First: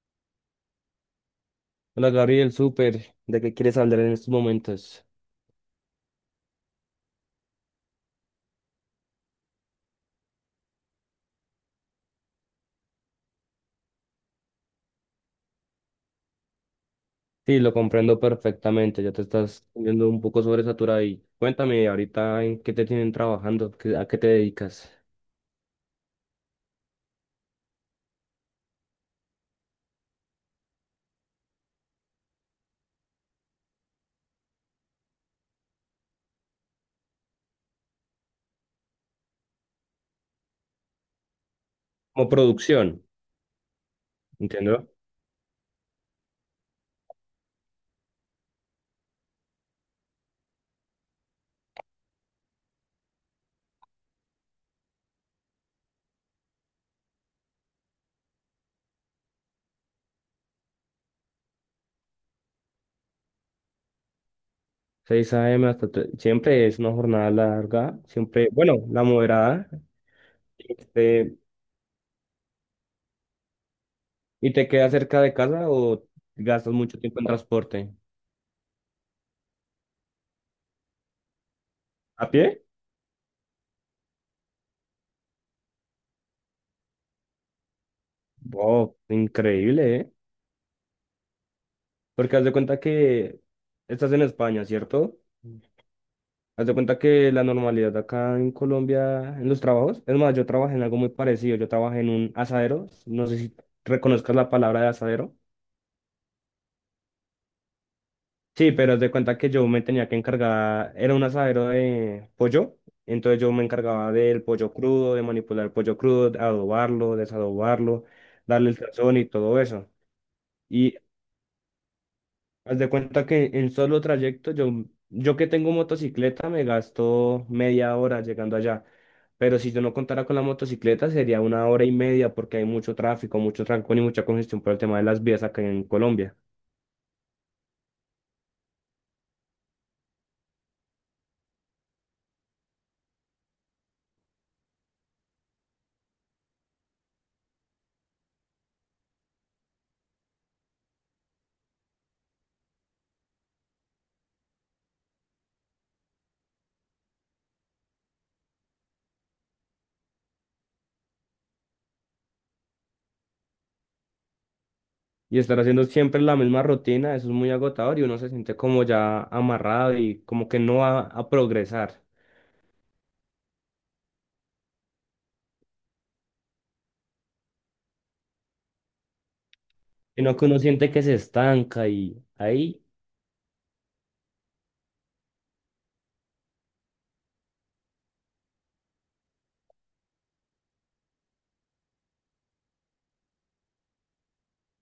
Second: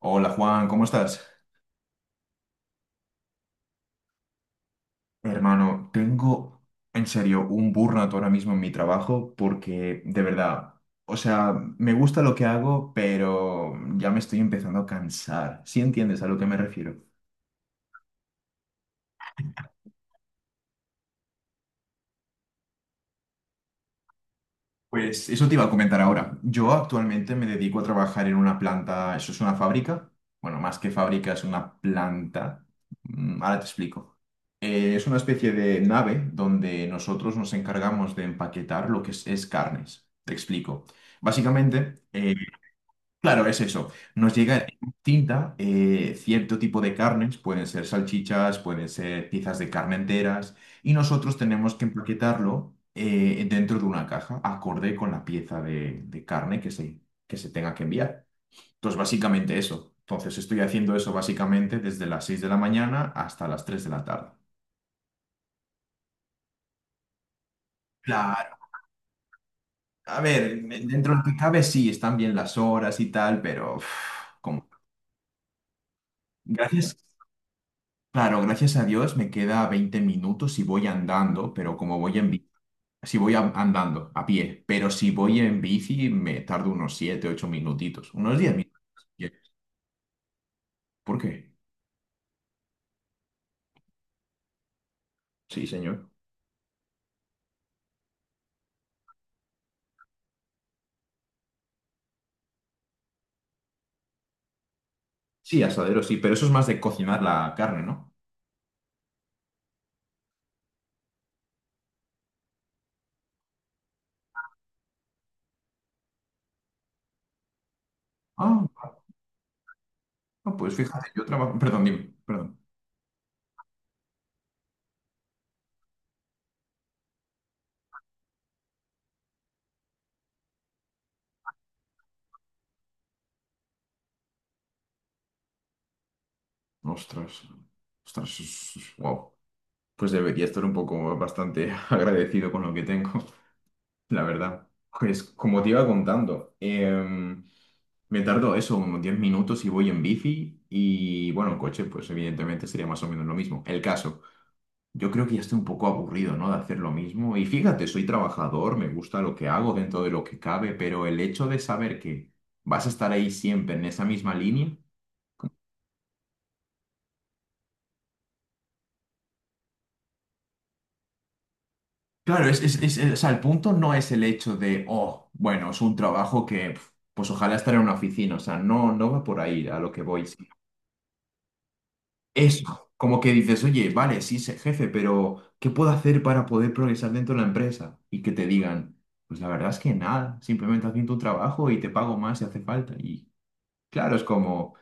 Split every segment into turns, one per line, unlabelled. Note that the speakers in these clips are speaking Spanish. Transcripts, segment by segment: Hola Juan, ¿cómo estás?
Hola Gabriel, súper. ¿De qué quieres hablar en estos momentos?
Hermano, tengo en serio un burnout ahora mismo en mi trabajo porque de verdad, o sea, me gusta lo que hago, pero ya me estoy empezando a cansar. ¿Sí entiendes a lo que me refiero?
Sí, lo comprendo perfectamente. Ya te estás viendo un poco sobresaturado y cuéntame ahorita en qué te tienen trabajando. ¿A qué te dedicas?
Pues eso te iba a comentar ahora. Yo actualmente me dedico a trabajar en una planta, eso es una fábrica, bueno, más que fábrica es una planta. Ahora te explico. Es una especie de nave donde nosotros nos encargamos de empaquetar lo que es carnes. Te explico. Básicamente,
Como producción,
claro, es eso. Nos llega
¿entiendo?
en tinta cierto tipo de carnes, pueden ser salchichas, pueden ser piezas de carne enteras, y nosotros tenemos que empaquetarlo dentro de una caja, acorde con la pieza de carne que se tenga que enviar. Entonces, básicamente eso. Entonces, estoy haciendo eso básicamente desde las 6 de la mañana hasta las 3 de la tarde.
6 a.m. Siempre es una jornada larga, siempre,
Claro,
bueno, la moderada.
a ver, dentro de lo
Este,
que cabe sí, están bien las horas y tal, pero uf,
¿Y
como.
te quedas cerca de casa o gastas
Gracias.
mucho tiempo en transporte?
Claro, gracias a Dios me queda 20 minutos si voy andando, pero como voy en
¿A
bici,
pie?
si andando a pie, pero si voy en bici me tardo unos 7, 8 minutitos, unos 10 minutos.
Wow, increíble, ¿eh?
¿Por qué?
Porque haz de cuenta que estás en España, ¿cierto?
Sí, señor.
Haz de cuenta que la normalidad acá en Colombia, en los trabajos, es más, yo trabajé en algo muy parecido, yo trabajé en un asadero, no sé si reconozcas la palabra de asadero.
Sí, asadero, sí, pero eso es más de cocinar la carne, ¿no?
Sí, pero haz de cuenta que yo me tenía que encargar, era un asadero de pollo, entonces yo me encargaba del pollo crudo, de manipular el pollo crudo, de adobarlo, desadobarlo,
Ah,
darle el sazón y todo eso.
ah, pues
Y
fíjate, yo trabajo. Perdón, dime, perdón.
Haz de cuenta que en solo trayecto, yo que tengo motocicleta, me gasto media hora llegando allá. Pero si yo no contara con la motocicleta, sería una hora y media porque hay mucho tráfico, mucho trancón y mucha congestión por el tema de las vías acá en Colombia.
Ostras, ostras, wow. Pues debería estar un poco bastante agradecido con lo que tengo. La verdad, pues como te iba contando, me tardo eso, unos 10 minutos y voy en bici y bueno, en coche pues evidentemente sería más o menos lo mismo. El caso, yo creo que ya estoy un poco aburrido, ¿no? De hacer lo mismo y fíjate, soy trabajador, me gusta lo que hago dentro de lo que cabe, pero el hecho de saber que vas a estar ahí siempre en esa misma línea,
Y estar haciendo siempre la misma rutina, eso es muy agotador y uno se siente como ya amarrado y como que no va a progresar,
claro, es o sea, el punto no es el hecho de, oh, bueno, es un trabajo que. Pf, pues ojalá estar en una oficina, o sea, no, no va por ahí a lo que voy.
sino que uno siente que se estanca y ahí
Eso, como que dices, oye, vale, sí, sé jefe, pero ¿qué puedo hacer para poder progresar dentro de la empresa? Y que te digan, pues la verdad es que nada, simplemente haz bien tu trabajo y te pago más si hace falta. Y claro, es como,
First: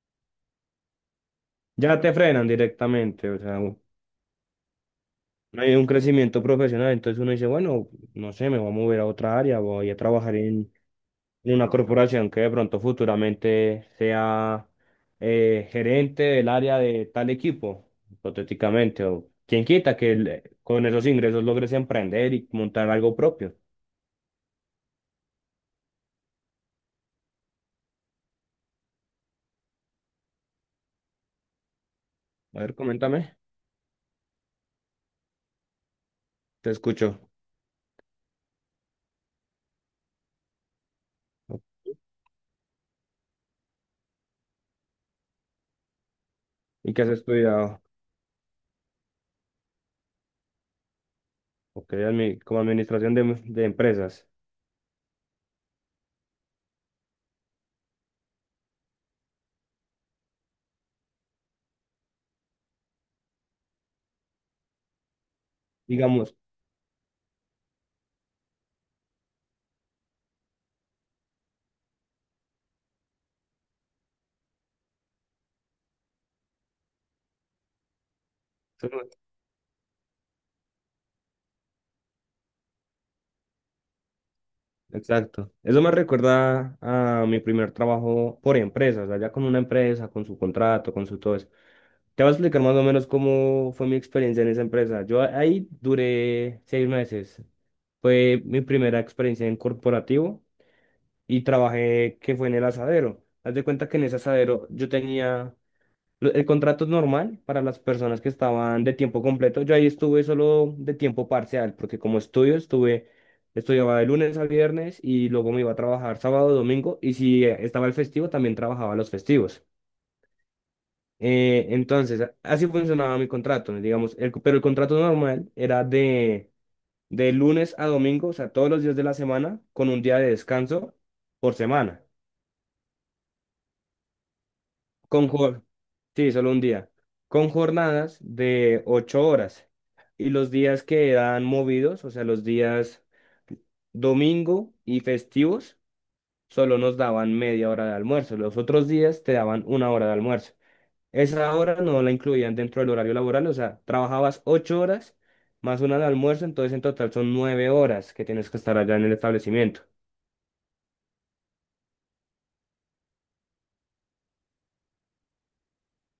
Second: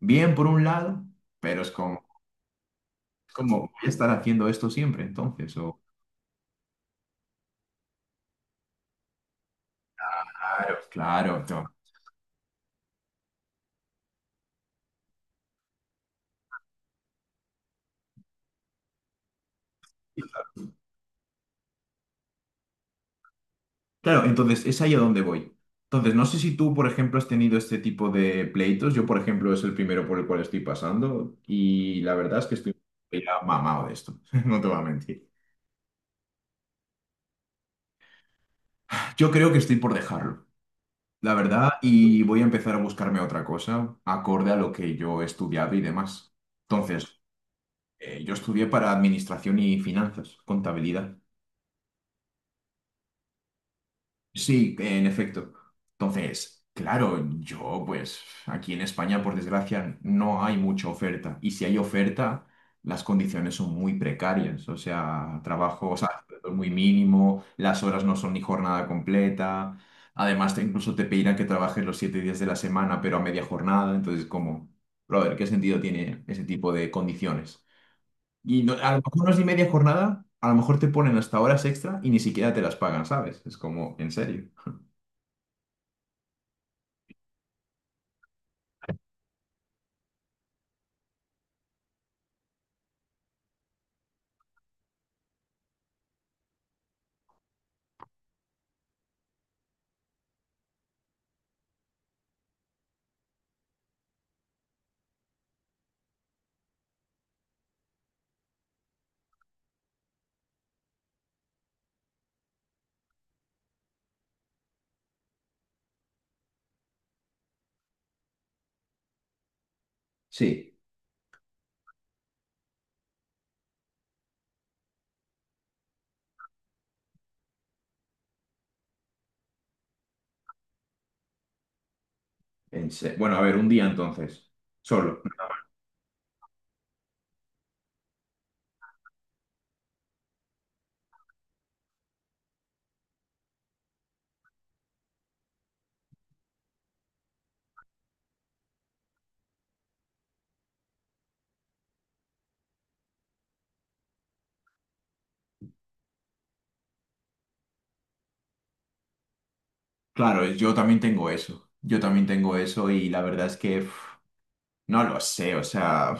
bien por un lado, pero es
ya
como,
te frenan directamente.
es
O
como
sea,
voy a estar haciendo esto siempre, entonces,
no hay
o,
un crecimiento profesional, entonces uno dice, bueno, no sé, me voy a mover a otra área, voy a trabajar
claro,
en
no.
una corporación que de pronto futuramente sea gerente del área de tal equipo, hipotéticamente, o quien quita con esos ingresos logres emprender y montar algo propio.
Claro, entonces es ahí a donde voy. Entonces, no sé si tú, por ejemplo, has tenido este tipo de pleitos. Yo, por ejemplo, es el primero por el cual estoy pasando y la verdad es que
A ver,
estoy
coméntame,
ya mamado de esto, no te voy a mentir.
te escucho.
Yo creo que estoy por dejarlo, la verdad, y voy a empezar a buscarme otra cosa acorde a lo que yo he estudiado y demás.
¿Y qué has
Entonces,
estudiado?
yo estudié para administración y finanzas, contabilidad.
Ok, como administración de empresas.
Sí, en efecto. Entonces, claro, yo pues aquí en España, por desgracia, no hay mucha oferta. Y si hay oferta, las condiciones son muy precarias. O sea, trabajo, o sea,
Digamos,
muy mínimo, las horas no son ni jornada completa. Además, incluso te pedirán que trabajes los 7 días de la semana, pero a media jornada. Entonces, como, brother, ¿qué sentido tiene ese tipo de condiciones? A lo mejor no es ni media jornada, a lo mejor te ponen hasta horas extra y ni siquiera te las pagan, ¿sabes? Es como, en serio.
exacto. Eso me recuerda a mi primer trabajo por empresas, allá con una empresa, con su contrato, con su todo eso. Te voy a explicar más o menos cómo fue mi experiencia en esa empresa. Ahí duré 6 meses. Fue mi primera experiencia en corporativo y trabajé que fue en el asadero. Haz de cuenta que en ese asadero el contrato es normal para las personas que estaban de tiempo completo. Yo ahí estuve solo de tiempo parcial, porque como estudio, estudiaba de lunes a viernes y luego me iba a trabajar sábado, domingo, y si estaba el festivo, también trabajaba los festivos.
Sí,
Entonces, así funcionaba mi contrato, ¿no? Digamos, pero el contrato normal era de lunes a domingo, o sea, todos los días de la semana, con un día de descanso por semana.
bueno, a ver, un día entonces, solo.
Con jor- sí, solo un día. Con jornadas de 8 horas. Y los días que dan movidos, o sea, los días domingo y festivos, solo nos daban media hora de almuerzo. Los otros días te daban una hora de almuerzo. Esa hora no la incluían dentro del horario laboral, o sea, trabajabas 8 horas más una de almuerzo, entonces en total son 9 horas que tienes que estar allá en el establecimiento.
Claro, yo también tengo eso, yo también tengo eso y la verdad es que uf, no lo sé, o sea,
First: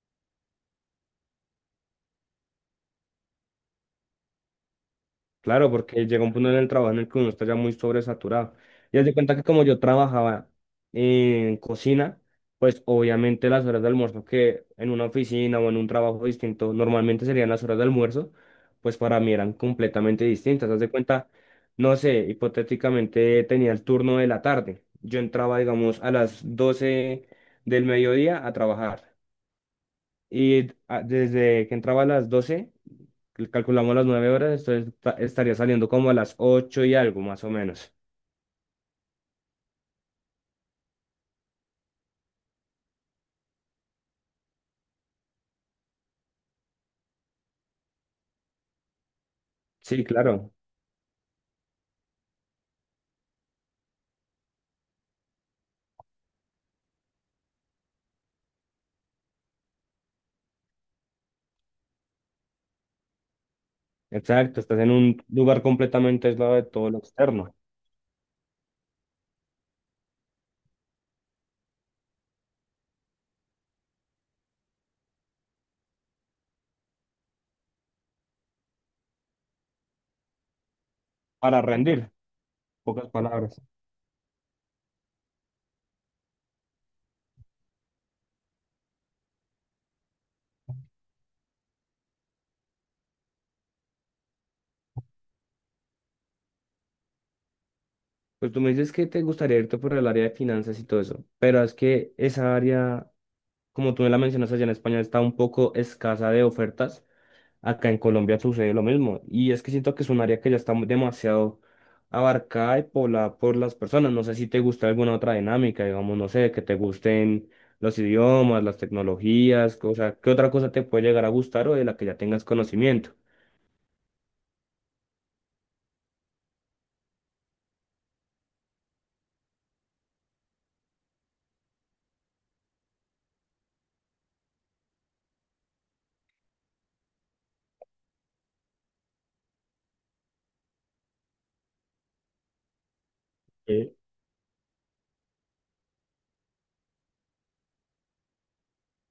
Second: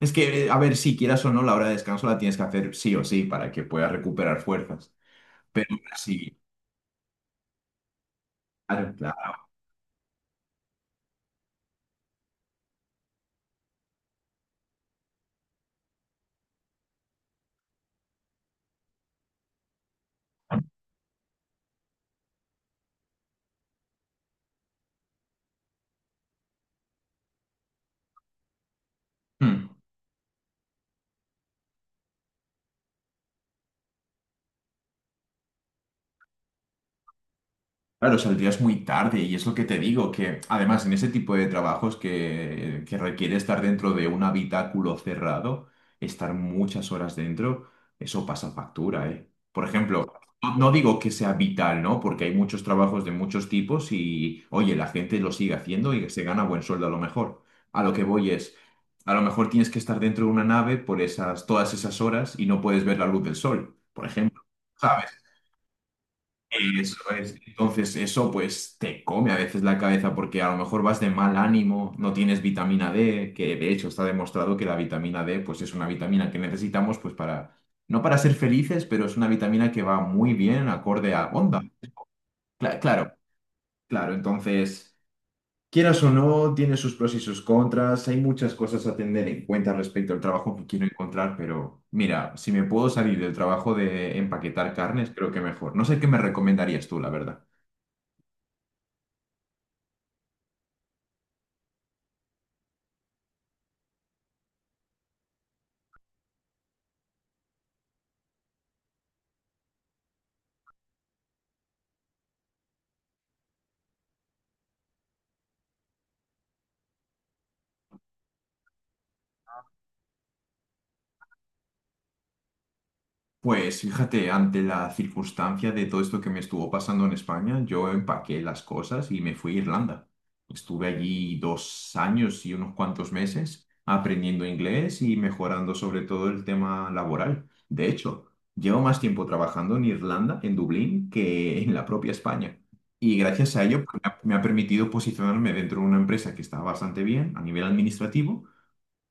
es que, a ver, si quieras o no, la hora de descanso la tienes que hacer sí o sí para que puedas recuperar fuerzas, pero
Claro, porque llega un
sí,
punto en el trabajo en el que uno está ya muy sobresaturado.
claro,
Y haz de
claro.
cuenta que como yo trabajaba en cocina, pues obviamente las horas de almuerzo que en una oficina o en un trabajo distinto normalmente serían las horas de almuerzo, pues para mí eran completamente distintas. Haz de cuenta, no sé, hipotéticamente tenía el turno de la tarde. Yo entraba, digamos, a las 12 del mediodía a trabajar.
Hmm.
Y desde que entraba a las 12 calculamos las 9 horas, entonces estaría saliendo como a las 8 y algo, más o menos.
Claro, saldrías muy tarde y es lo que te digo, que además en ese tipo de trabajos que requiere estar dentro de un habitáculo cerrado, estar muchas horas dentro, eso pasa factura, ¿eh? Por
Sí,
ejemplo,
claro,
no, no digo que sea vital, ¿no? Porque hay muchos trabajos de muchos tipos y, oye, la gente lo sigue haciendo y se gana buen sueldo a lo mejor. A lo que voy es, a lo mejor tienes que estar dentro de una nave por esas, todas esas horas y no puedes ver la luz del sol, por ejemplo.
exacto, estás en un lugar completamente aislado de todo
Eso
lo
es.
externo,
Entonces, eso pues te come a veces la cabeza porque a lo mejor vas de mal ánimo, no tienes vitamina D, que de hecho está demostrado que la vitamina D pues es una vitamina que necesitamos pues para, no para ser felices, pero es una vitamina que va muy bien acorde a onda.
para rendir, pocas
Claro,
palabras.
claro. Entonces, quieras o no, tiene sus pros y sus contras, hay muchas cosas a tener en cuenta respecto al trabajo que quiero encontrar, pero mira, si me puedo salir del trabajo de empaquetar carnes, creo que mejor. No sé qué me recomendarías tú, la verdad.
Pues tú me dices que te gustaría irte por el área de finanzas y todo eso, pero es que esa área, como tú me la mencionas allá en España, está un poco escasa de ofertas. Acá en Colombia sucede lo mismo. Y es que siento que es un área que ya está demasiado abarcada y poblada por las personas. No sé si te gusta alguna otra dinámica, digamos, no sé, que te gusten los idiomas, las tecnologías, o sea, ¿qué otra cosa te puede llegar a gustar o de la que ya tengas conocimiento?
Pues fíjate, ante la circunstancia de todo esto que me estuvo pasando en España, yo empaqué las cosas y me fui a Irlanda. Estuve allí 2 años y unos cuantos meses aprendiendo inglés y mejorando sobre todo el tema laboral. De hecho, llevo más tiempo trabajando en Irlanda, en Dublín, que en la propia España. Y gracias a ello,
Eh,
pues, me ha permitido posicionarme dentro de una empresa que está bastante bien a nivel administrativo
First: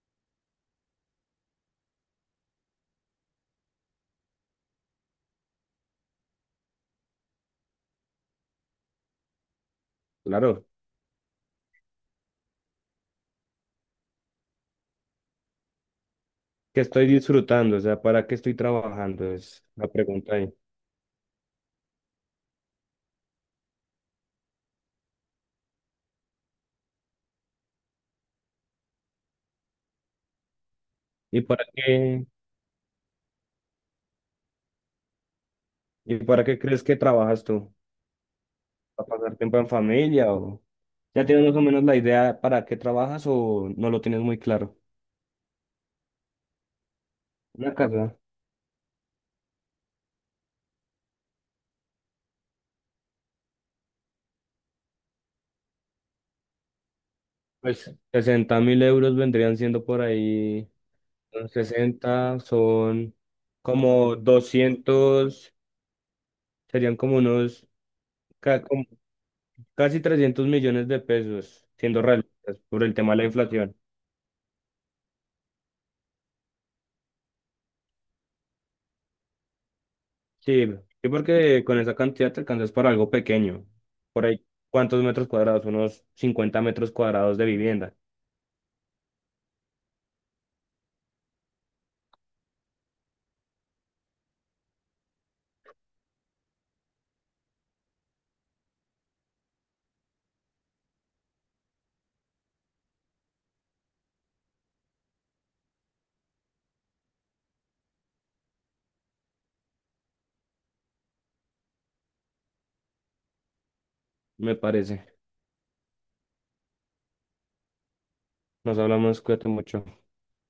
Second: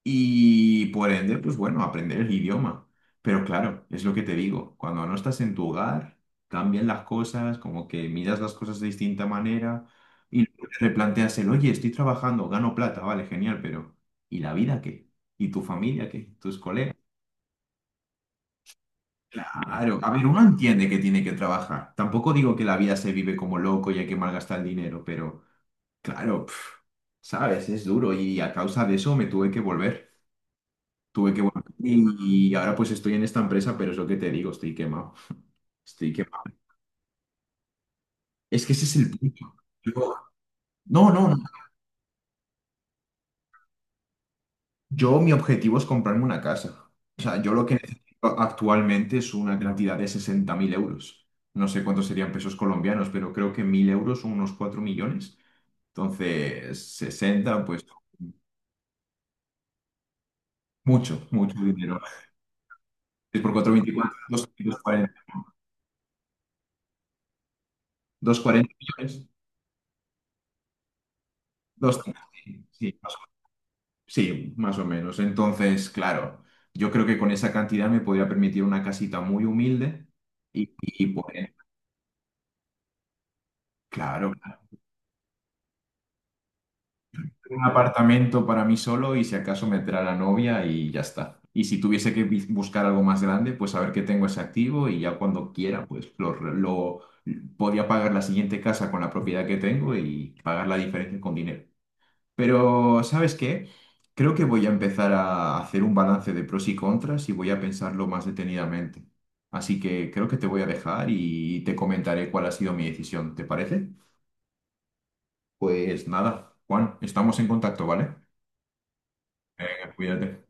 y por ende, pues bueno, aprender el idioma. Pero claro, es lo que te digo, cuando no estás en tu hogar, cambian las cosas, como que miras las cosas de distinta manera y
Claro,
luego te replanteas el, oye, estoy trabajando, gano plata, vale, genial, pero ¿y la vida qué? ¿Y tu familia qué? ¿Tus
que
colegas?
estoy disfrutando, o sea, ¿para qué estoy trabajando? Es la
Claro, a ver,
pregunta
uno
ahí.
entiende que tiene que trabajar. Tampoco digo que la vida se vive como loco y hay que malgastar el dinero, pero claro, pf, sabes, es duro y a causa de eso me tuve que volver. Tuve que
¿Y
volver
para qué,
y, ahora pues estoy en esta empresa, pero es lo que te digo, estoy quemado. Estoy
¿Y
quemado.
para qué crees que trabajas tú?
Es que ese es
¿Para
el
pasar
punto.
tiempo en
Yo-
familia o
no,
ya
no, no.
tienes más o menos la idea para qué trabajas o no lo tienes muy claro?
Yo mi objetivo es comprarme una casa. O sea, yo lo
Una
que
casa.
necesito actualmente es una cantidad de 60.000 euros. No sé cuántos serían pesos colombianos, pero creo que 1.000 euros son unos 4 millones. Entonces, sesenta pues
Pues 60.000 euros vendrían siendo por ahí.
mucho,
son
mucho dinero.
60 son
Es por cuatro,
como
veinticuatro, doscientos cuarenta
doscientos, serían como
240,
como
40 millones.
casi 300 millones de pesos, siendo
200,
realistas,
sí,
por el
sí.
tema de la inflación.
Sí, más o menos. Entonces, claro, yo creo que con esa cantidad me podría permitir una casita muy humilde
Sí,
y
sí,
pues,
porque con esa cantidad te alcanzas para algo pequeño. Por
claro,
ahí, ¿cuántos metros cuadrados? Unos 50 metros cuadrados de
un
vivienda,
apartamento para mí solo y si acaso meter a la novia y ya está. Y si tuviese que buscar algo más grande, pues saber que tengo ese activo y ya cuando quiera, pues lo podría pagar la siguiente casa con la propiedad que tengo y pagar la diferencia con dinero. Pero, ¿sabes qué? Creo que voy a empezar a hacer un balance de pros y contras y voy a pensarlo más detenidamente. Así que creo que te voy a dejar y te comentaré cuál ha sido mi decisión. ¿Te parece?
me parece.
Pues nada, Juan, estamos en contacto, ¿vale?
Nos hablamos, cuídate mucho.
Cuídate.